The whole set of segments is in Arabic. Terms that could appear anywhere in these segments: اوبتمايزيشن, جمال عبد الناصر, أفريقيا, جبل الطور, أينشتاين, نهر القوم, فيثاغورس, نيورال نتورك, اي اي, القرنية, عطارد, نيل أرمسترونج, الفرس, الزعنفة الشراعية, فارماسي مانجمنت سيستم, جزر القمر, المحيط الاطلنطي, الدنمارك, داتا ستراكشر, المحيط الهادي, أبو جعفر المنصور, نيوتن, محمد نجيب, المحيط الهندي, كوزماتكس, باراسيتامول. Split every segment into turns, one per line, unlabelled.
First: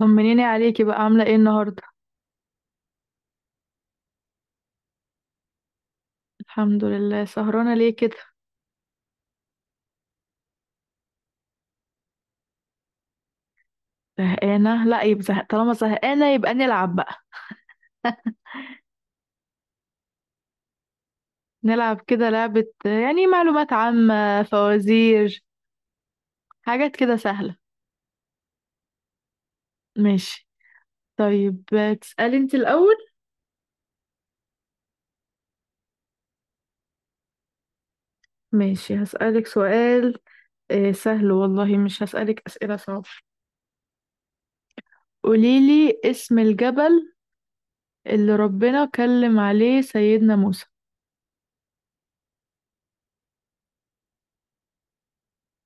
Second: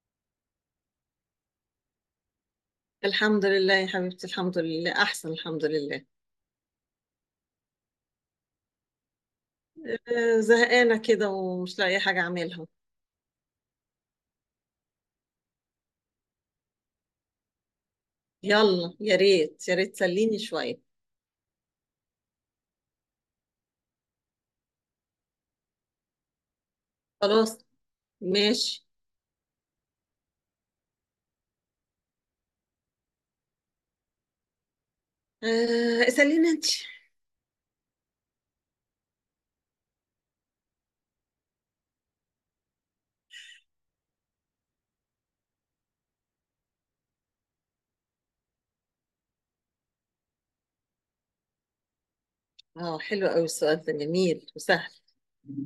طمنيني عليكي بقى عاملة ايه النهاردة.
الحمد لله يا حبيبتي، الحمد لله، احسن، الحمد لله.
الحمد لله. سهرانة ليه كده؟
زهقانه كده ومش لاقيه حاجه اعملها.
زهقانة؟ لا يبقى زهق، طالما زهقانة يبقى نلعب بقى.
يلا، يا ريت يا ريت تسليني شويه.
نلعب كده لعبة، يعني معلومات عامة، فوازير، حاجات كده سهلة.
خلاص. ماشي.
ماشي. طيب، تسألي انت الأول؟
اساليني انت.
ماشي، هسألك سؤال. سهل والله، مش هسألك أسئلة صعبة. قوليلي اسم الجبل اللي ربنا كلم عليه سيدنا موسى.
اه، حلو قوي، السؤال ده جميل وسهل.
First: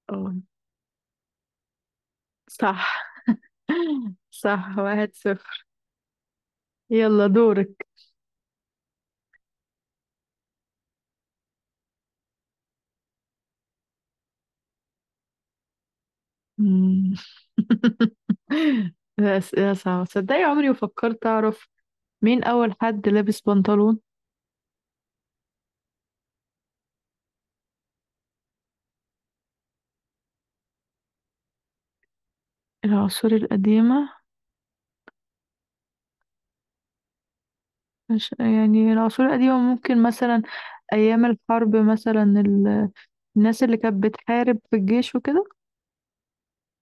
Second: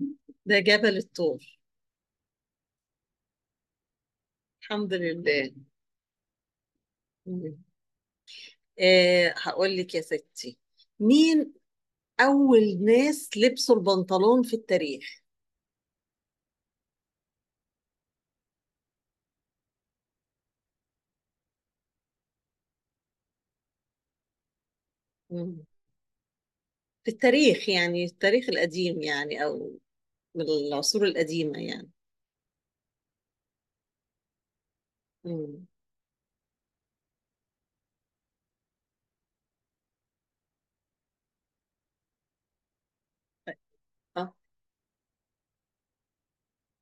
اه
ده جبل الطور.
صح. صح،
الحمد
واحد
لله.
صفر. يلا
مم.
دورك.
هقول لك يا ستي. مين اول ناس لبسوا البنطلون في التاريخ؟
ده أسئلة صعبة، تصدقي عمري وفكرت أعرف مين أول حد لابس بنطلون.
مم. في التاريخ يعني، التاريخ القديم يعني، او من العصور القديمة يعني.
العصور القديمة.
مم.
مش يعني العصور القديمة، ممكن مثلا أيام الحرب مثلا الناس اللي كانت
اه،
بتحارب في الجيش وكده.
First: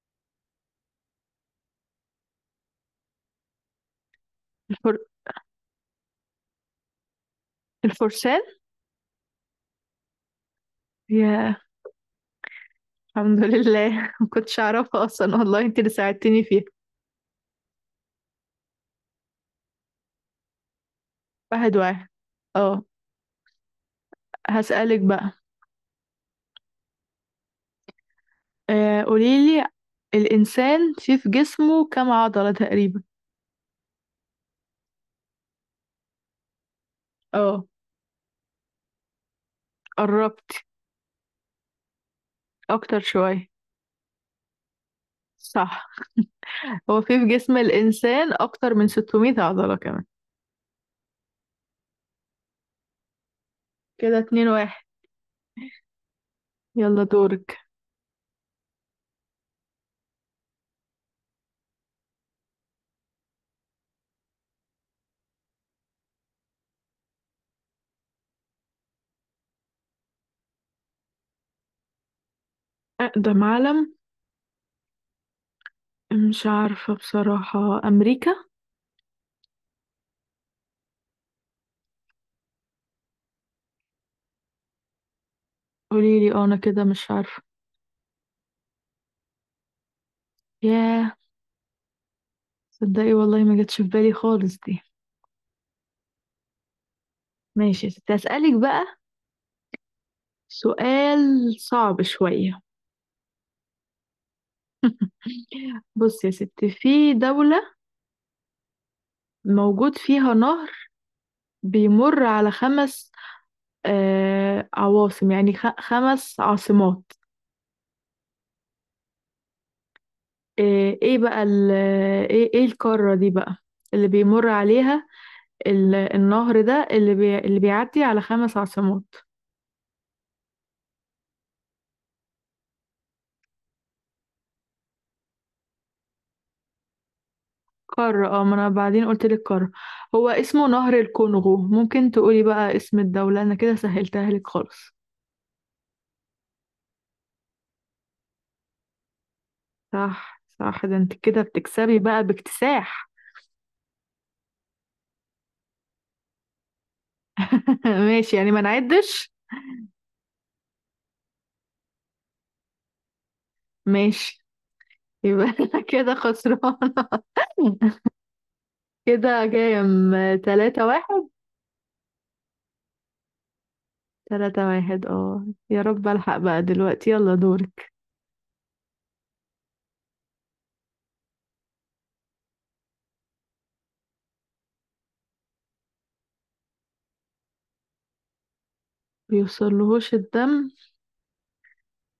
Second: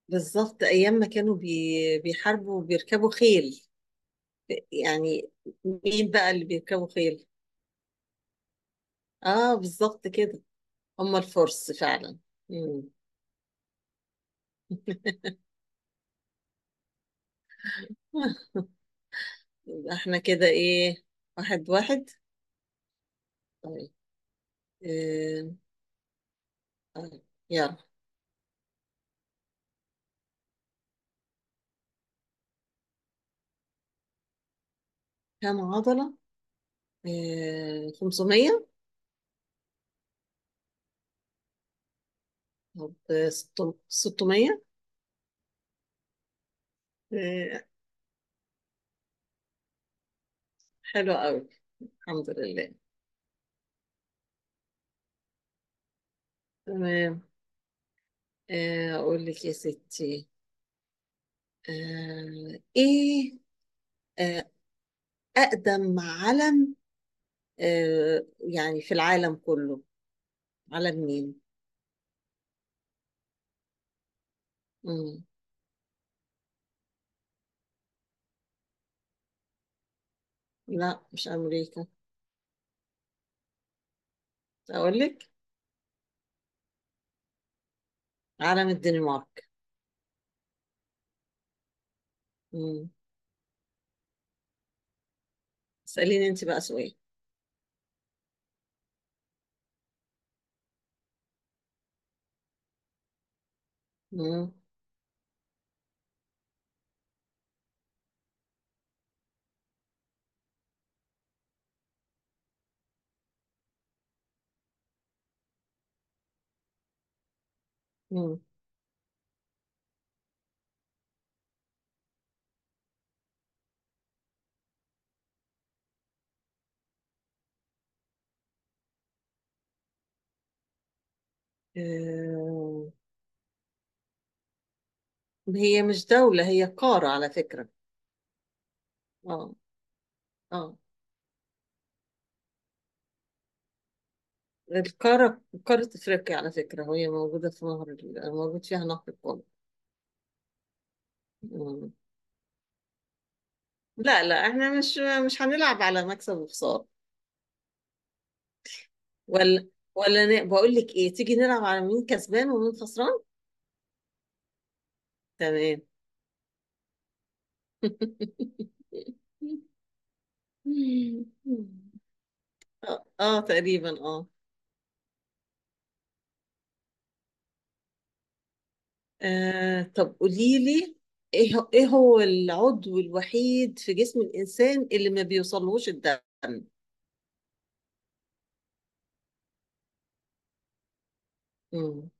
بالظبط أيام ما كانوا بيحاربوا وبيركبوا خيل،
الفر...
يعني. مين بقى اللي بيركبوا خيل؟
الفرسان.
اه، بالظبط كده. هم
يا.
الفرس فعلا. مم.
الحمد لله. ما كنتش أعرفها أصلا والله، أنت اللي ساعدتني فيها.
آه، يبقى احنا كده ايه؟ واحد
واحد واحد،
واحد.
اه.
طيب،
هسألك بقى.
آه. طيب، يلا.
قوليلي، الإنسان فيه في جسمه كام عضلة تقريبا؟
كام عضلة؟
اه
500.
قربت،
طب،
أكتر شوية.
600.
صح، هو في جسم
آه.
الإنسان أكتر من 600 عضلة كمان.
حلو قوي. الحمد لله.
كده اتنين واحد. يلا
تمام.
دورك.
أقول لك يا ستي، إيه، آه، أقدم علم، يعني في العالم كله. علم مين؟
أقدم علم.
مم.
مش عارفة بصراحة، أمريكا؟
لا، مش أمريكا. أقول لك.
قوليلي أه، أنا كده مش عارفة.
علم الدنمارك.
ياه،
مم.
تصدقي والله ما جاتش في بالي خالص دي.
اسأليني أنت بقى سؤال.
ماشي يا ستي، هسألك بقى سؤال صعب شوية.
مم.
بص يا ستي، في دولة موجود فيها نهر بيمر على خمس، آه، عواصم، يعني خمس عاصمات.
مم.
إيه إيه بقى ال إيه القارة دي بقى اللي بيمر عليها، النهر ده اللي بيعدي على خمس عاصمات.
آه، هي مش دولة، هي قارة على فكرة.
قارة اه، ما أنا بعدين قلت لك
اه
قارة. هو اسمه
اه.
نهر الكونغو، ممكن تقولي بقى اسم الدولة؟ أنا كده سهلتها لك خالص.
القارة قارة أفريقيا على فكرة، وهي موجودة في موجود فيها نهر القوم.
صح صح، ده أنت كده
مم.
بتكسبي بقى باكتساح.
لا، لا، احنا مش هنلعب على مكسب وخسارة.
ماشي يعني، ما نعدش.
ولا ولا بقول لك ايه، تيجي نلعب على مين كسبان ومين خسران.
ماشي، يبقى أنا
تمام.
كده خسران. كده كام؟ تلاتة واحد.
اه، تقريبا، اه.
تلاتة واحد اه، يا رب ألحق بقى دلوقتي. يلا دور.
طب قولي لي، ايه هو العضو الوحيد في جسم الانسان اللي ما بيوصلهوش الدم؟
بيوصلهوش الدم؟
مم.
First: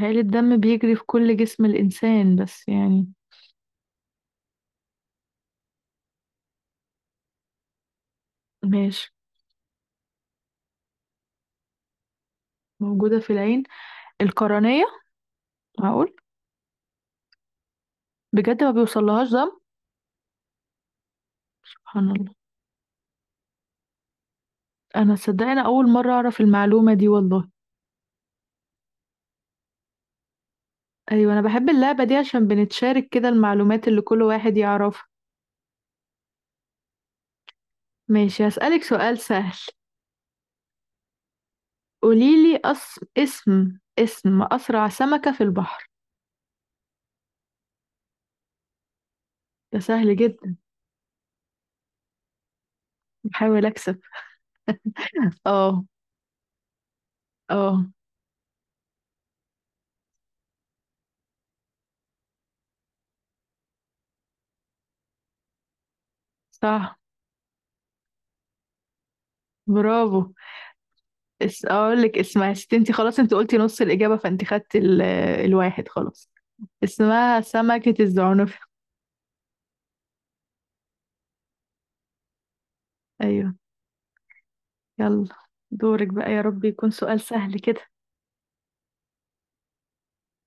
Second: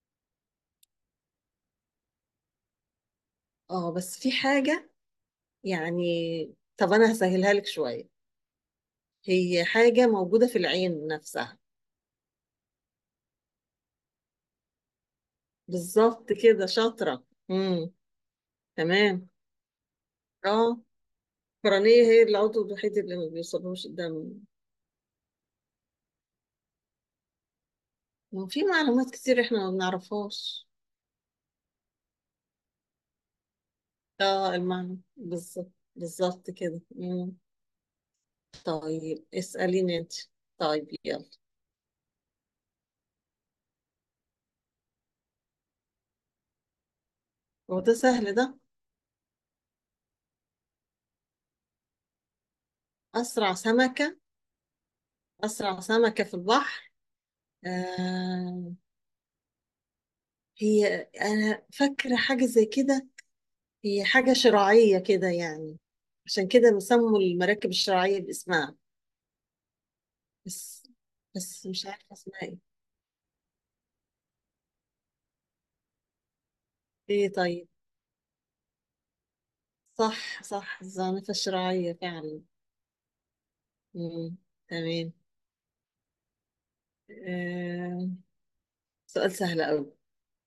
هل الدم بيجري في كل جسم الإنسان بس يعني؟
اه، بس في حاجة، يعني. طب انا هسهلها لك شوية.
ماشي.
هي حاجة موجودة في العين نفسها.
موجودة في العين، القرنية. معقول!
بالظبط كده، شاطرة. امم
بجد ما
تمام.
بيوصلهاش دم!
اه. القرنية
سبحان
هي
الله،
العضو الوحيد اللي ما بيوصلهوش الدم.
أنا صدقني أول مرة أعرف المعلومة دي والله.
وفي معلومات كتير احنا ما بنعرفهاش.
أيوة، أنا بحب اللعبة دي عشان بنتشارك كده المعلومات اللي كل
اه،
واحد
المعنى
يعرفها.
بالظبط، بالظبط كده. مم.
ماشي، هسألك سؤال
طيب،
سهل.
اسأليني انت. طيب، يلا.
قوليلي اسم أسرع سمكة في البحر.
هو ده سهل ده.
ده سهل جدا.
أسرع
بحاول أكسب.
سمكة، أسرع
اه.
سمكة في البحر.
اه
آه هي، أنا فاكرة حاجة زي كده، هي حاجة شراعية كده يعني، عشان كده
صح،
بيسموا المراكب الشراعية باسمها.
برافو.
بس بس مش
اقول
عارفة
لك
اسمها
اسمها
ايه.
ست، انت خلاص انت قلتي نص الإجابة، فانت خدت الواحد خلاص.
ايه،
اسمها
طيب.
سمكة الزعنف.
صح، صح، الزعنفة الشراعية فعلا.
ايوه.
مم. تمام.
يلا دورك بقى، يا رب يكون سؤال سهل كده.
آه. سؤال سهل أوي.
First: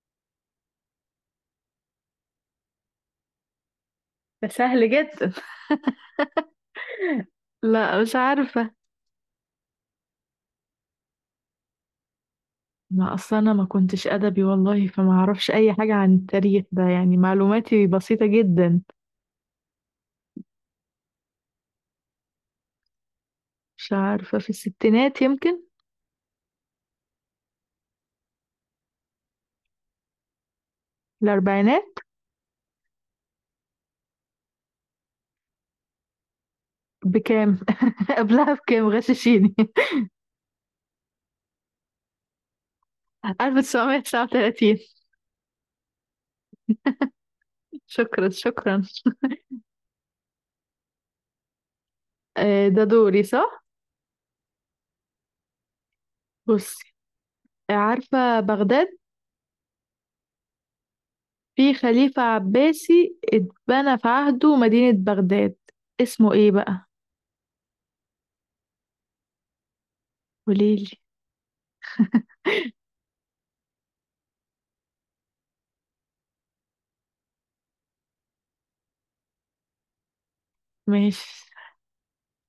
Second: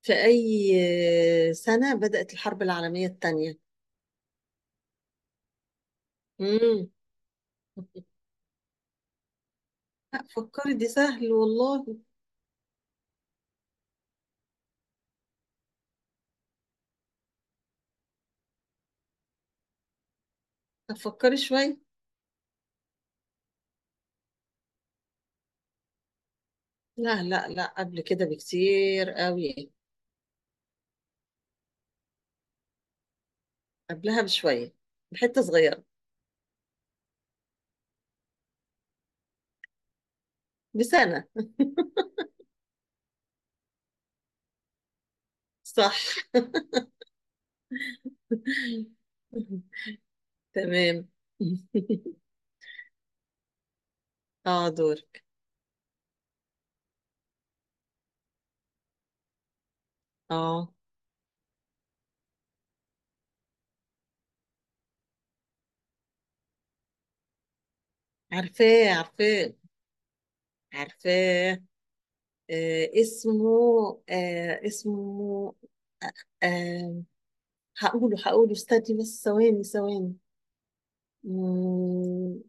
في أي سنة بدأت الحرب العالمية الثانية؟
ده سهل جدا.
مم.
لا مش عارفة.
لا، فكري، دي سهل والله.
ما اصل انا ما كنتش ادبي والله، فما اعرفش اي حاجة عن التاريخ ده، يعني معلوماتي بسيطة جدا.
طب فكري شوية.
مش عارفة، في الستينات يمكن.
لا، لا، لا، قبل كده بكتير قوي.
الاربعينات.
قبلها بشوية، بحتة صغيرة.
بكام؟ قبلها بكام؟ غششيني.
بسنة.
1939.
صح.
شكرا شكرا.
تمام.
ده دوري صح؟
اه، دورك.
بصي، عارفة بغداد؟
اه،
في خليفة عباسي اتبنى في عهده مدينة بغداد، اسمه ايه بقى؟
عارفاه عارفاه
قوليلي.
عارفاه. اسمه، اسمه، آه هقوله هقوله استني بس، ثواني ثواني.
ماشي.
مم،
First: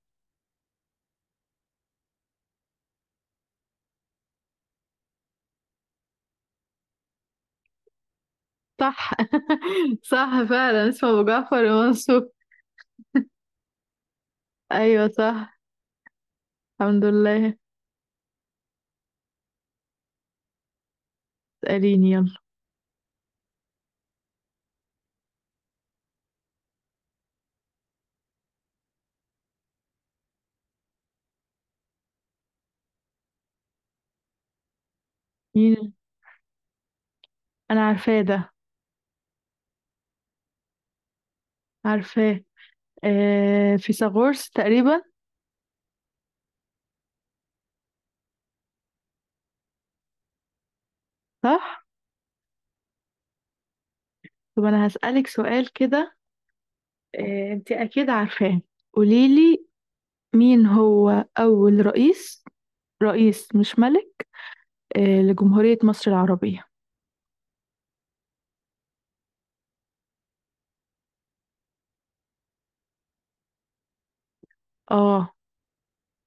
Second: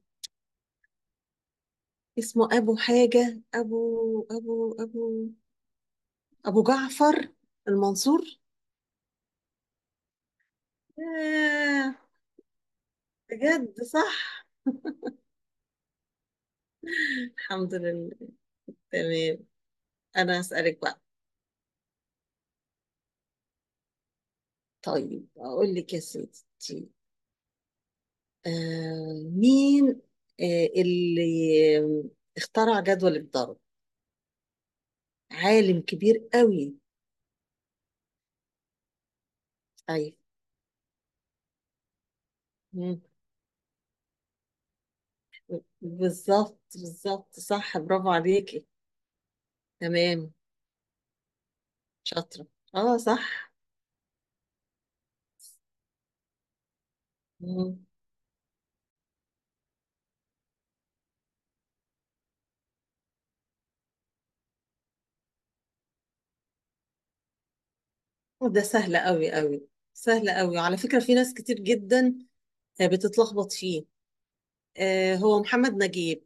اسمه أبو حاجة، أبو أبو أبو جعفر المنصور.
صح. صح فعلا، اسمه أبو جعفر
آه،
المنصور.
بجد صح.
أيوة صح، الحمد لله.
الحمد لله. تمام. أنا هسألك بقى.
اسأليني يلا.
طيب، أقول لك يا ستي، مين اللي اخترع جدول الضرب؟ عالم
مين؟
كبير قوي.
أنا عارفاه ده،
أيوة،
عارفاه. آه فيثاغورس تقريبا.
بالظبط، بالظبط، صح، برافو عليكي. تمام.
صح.
شاطرة. اه، صح.
طب أنا هسألك سؤال كده، آه أنت
مم.
أكيد عارفاه. قوليلي، مين هو أول رئيس، رئيس مش ملك، لجمهورية مصر العربية؟
وده سهل قوي قوي، سهل قوي على فكرة، في ناس كتير جدا بتتلخبط فيه.
اه.
هو محمد نجيب.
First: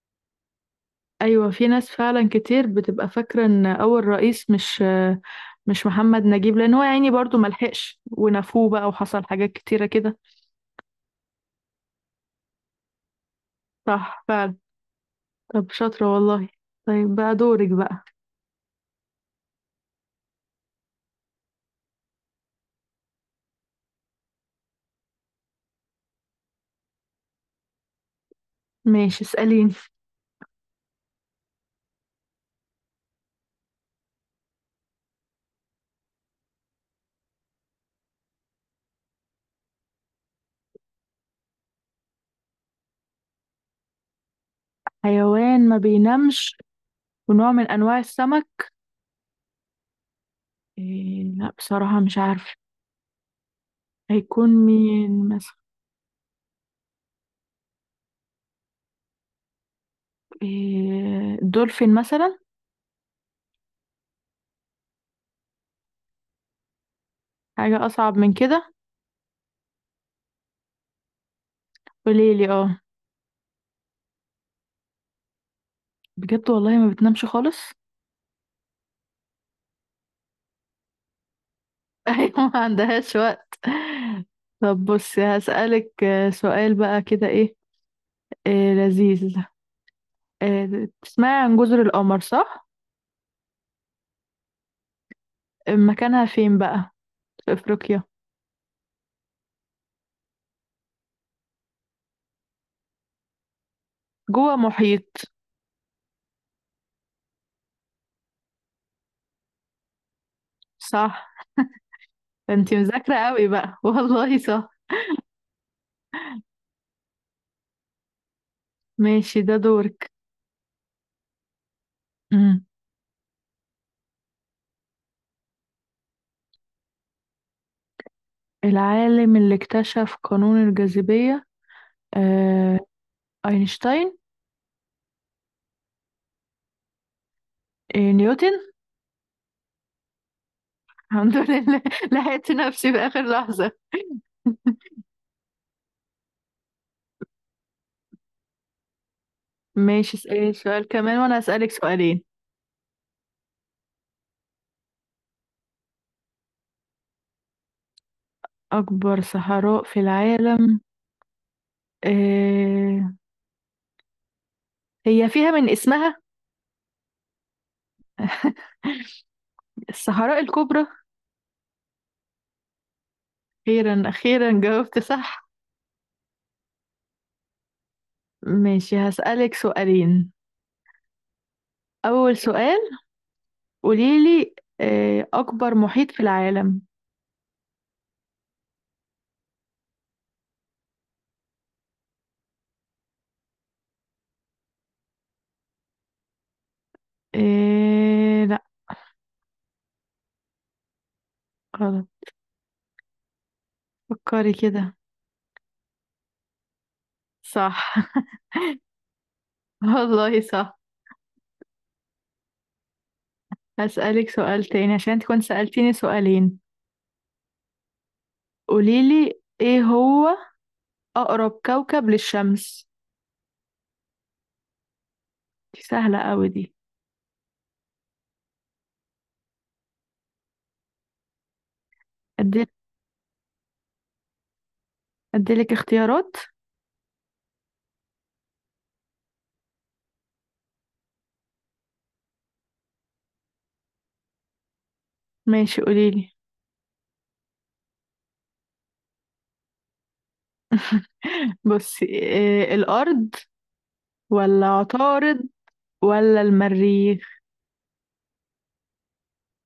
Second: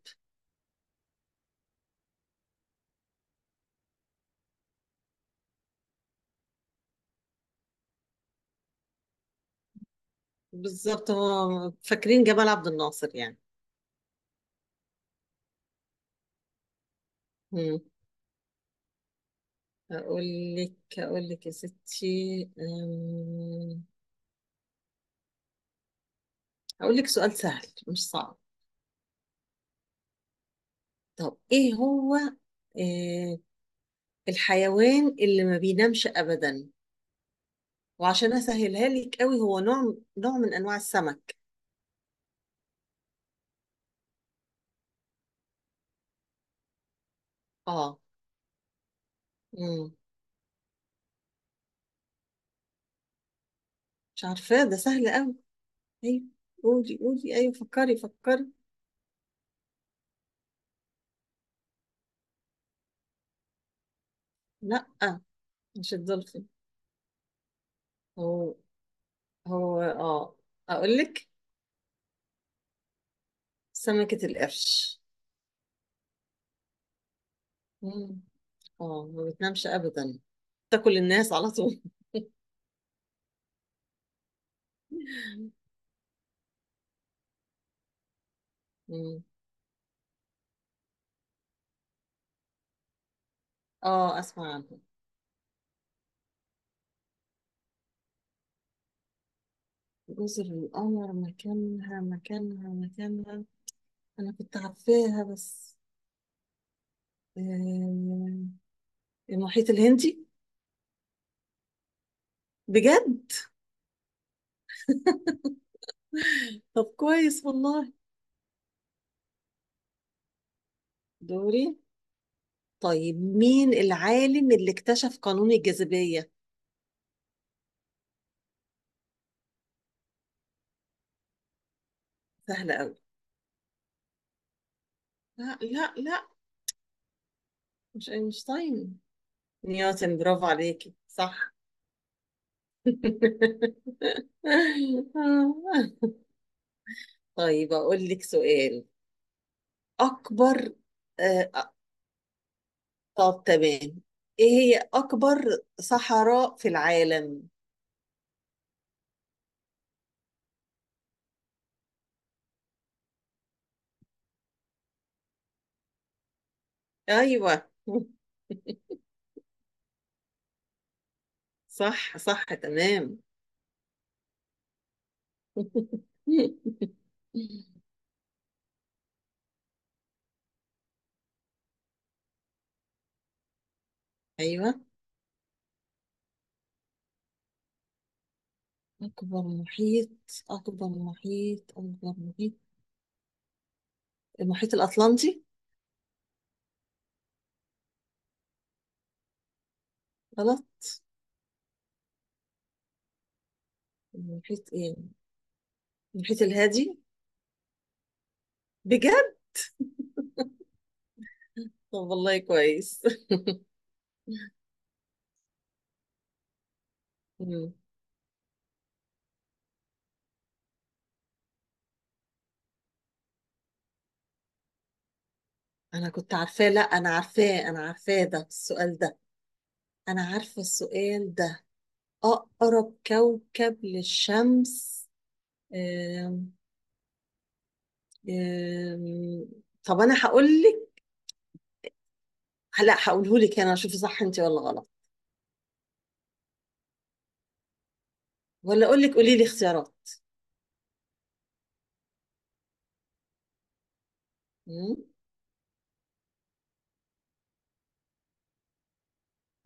ايوه، في ناس فعلا كتير بتبقى فاكرة ان اول رئيس مش، مش محمد نجيب، لان هو يعني برضو ملحقش ونفوه بقى وحصل حاجات كتيرة كده.
بالظبط، هو فاكرين جمال عبد الناصر يعني.
صح فعلا، طب شاطرة والله، طيب بقى دورك
مم.
بقى.
اقول لك، اقول لك يا ستي، اقول لك سؤال سهل مش صعب.
ماشي اسأليني.
طب، ايه هو آه الحيوان اللي ما بينامش ابدا؟ وعشان اسهلها لك قوي، هو نوع نوع من انواع السمك.
حيوان ما بينامش ونوع من
اه.
انواع السمك.
امم
إيه، لا بصراحة مش عارفة،
مش
هيكون
عارفاه، ده سهل
مين
قوي.
مثلا؟
ايوه، قولي قولي، ايوه، فكري فكري.
إيه، دولفين مثلا؟
لا، مش الدولفين.
حاجة اصعب من
هو
كده.
هو اقول لك.
قوليلي اه.
سمكة القرش.
بجد والله ما بتنامش خالص؟
امم اه، ما بتنامش ابدا، تاكل الناس على طول.
أيوة، ما عندهاش وقت. طب بصي، هسألك سؤال بقى كده إيه،
مم.
لذيذ. تسمعي عن جزر القمر صح؟
اه، اسمع عنها.
مكانها فين بقى؟ في أفريقيا؟
جزر القمر مكانها، انا
جوه
كنت
محيط؟
عارفاها بس، آه، المحيط الهندي.
صح. انتي مذاكرة
بجد.
قوي بقى. والله صح.
طب كويس والله.
ماشي، ده دورك.
دوري.
مم.
طيب، مين العالم اللي اكتشف قانون الجاذبية؟
العالم اللي اكتشف قانون الجاذبية؟
سهل
آه،
قوي.
أينشتاين.
لا، لا، لا، مش
نيوتن.
اينشتاين. نيوتن، برافو عليكي،
الحمد
صح.
لله، لحقت نفسي في آخر لحظة.
طيب، اقول لك سؤال.
ماشي، اسألي
اكبر
سؤال كمان وأنا
آه
هسألك
آه،
سؤالين.
طب، تمام. ايه هي اكبر صحراء في العالم؟
أكبر صحراء في العالم؟ آه، هي فيها من اسمها.
ايوه.
الصحراء الكبرى.
صح، صح، تمام.
أخيرا أخيرا جاوبت صح. ماشي هسألك سؤالين، أول سؤال، قوليلي
ايوه.
أكبر محيط في العالم.
اكبر محيط اكبر محيط، المحيط الاطلنطي.
لا
غلط.
غلط. فكري
المحيط
كده.
ايه؟ المحيط الهادي.
صح.
بجد.
والله صح.
طب والله كويس.
هسألك سؤال تاني عشان انت كنت سألتيني سؤالين.
مم.
قوليلي، ايه هو أقرب كوكب للشمس؟ دي
انا
سهلة
كنت
أوي دي.
عارفاه، لا انا عارفاه، انا عارفاه ده السؤال ده، انا عارفه السؤال ده،
أدي-
اقرب كوكب للشمس.
أديلك اختيارات.
أم... أم... طب انا هقول لك، لا هقوله لك، انا اشوف صح انت ولا غلط،
ماشي قوليلي.
ولا اقول لك قولي لي اختيارات.
بصي إيه، الأرض، ولا
مم.
عطارد، ولا المريخ؟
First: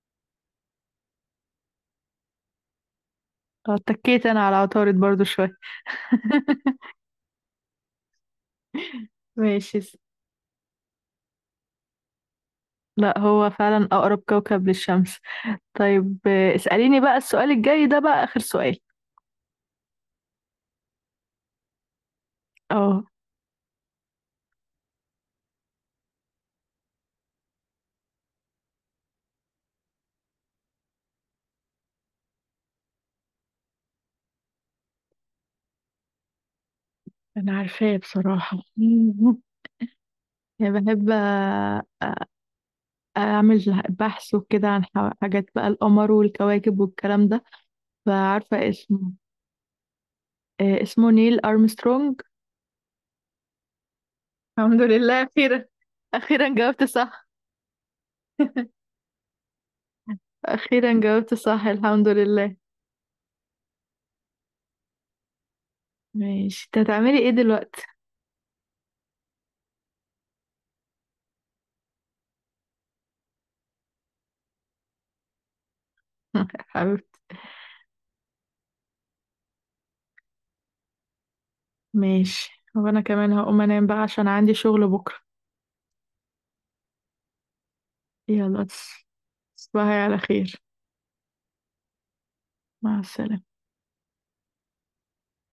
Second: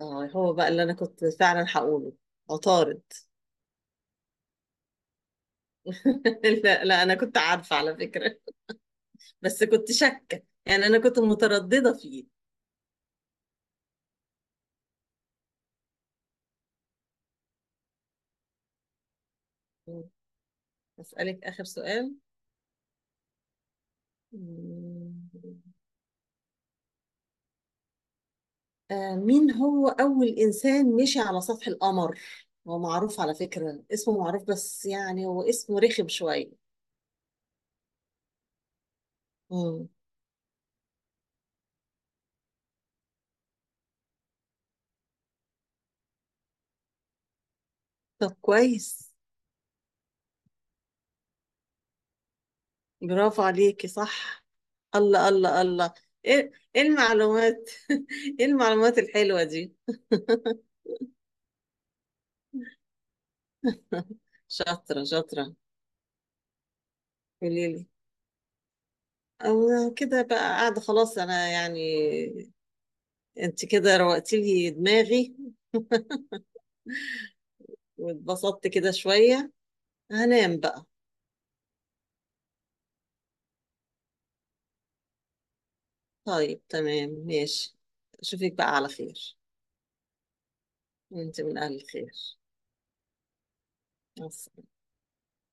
اه، هو بقى اللي انا كنت فعلا هقوله، عطارد.
اتكيت أنا على عطارد برضو شوية.
لا، لا، انا كنت عارفه على فكره، بس
ماشي
كنت شاكه يعني، انا كنت متردده فيه.
لا، هو فعلا أقرب كوكب للشمس. طيب اسأليني بقى السؤال الجاي ده، بقى آخر سؤال.
اسالك اخر سؤال.
اه.
مم. مين هو اول انسان مشي على سطح القمر؟ هو معروف على فكره، اسمه معروف بس، يعني هو اسمه رخم شويه.
أنا عارفاه بصراحة.
مم.
يعني بحب أعمل بحث وكده عن حاجات بقى، القمر والكواكب والكلام ده،
طب
فعارفة اسمه.
كويس.
اسمه نيل أرمسترونج.
برافو عليكي، صح.
الحمد لله
الله، الله،
خير.
الله. ايه،
أخيرا
إيه
جاوبت صح.
المعلومات؟ ايه المعلومات الحلوه دي!
أخيرا جاوبت صح، الحمد لله.
شاطرة شاطرة.
ماشي، انت هتعملي ايه دلوقتي؟
قوليلي. أنا كده بقى قاعدة خلاص، أنا يعني، أنت كده روقتي لي دماغي،
حبيبتي.
واتبسطت كده شوية، هنام بقى.
ماشي، وأنا كمان هقوم أنام بقى عشان عندي شغل بكرة.
طيب، تمام، ماشي. أشوفك
يلا،
بقى على خير.
تصبحي على خير.
أنت من أهل الخير.
مع السلامة.
مع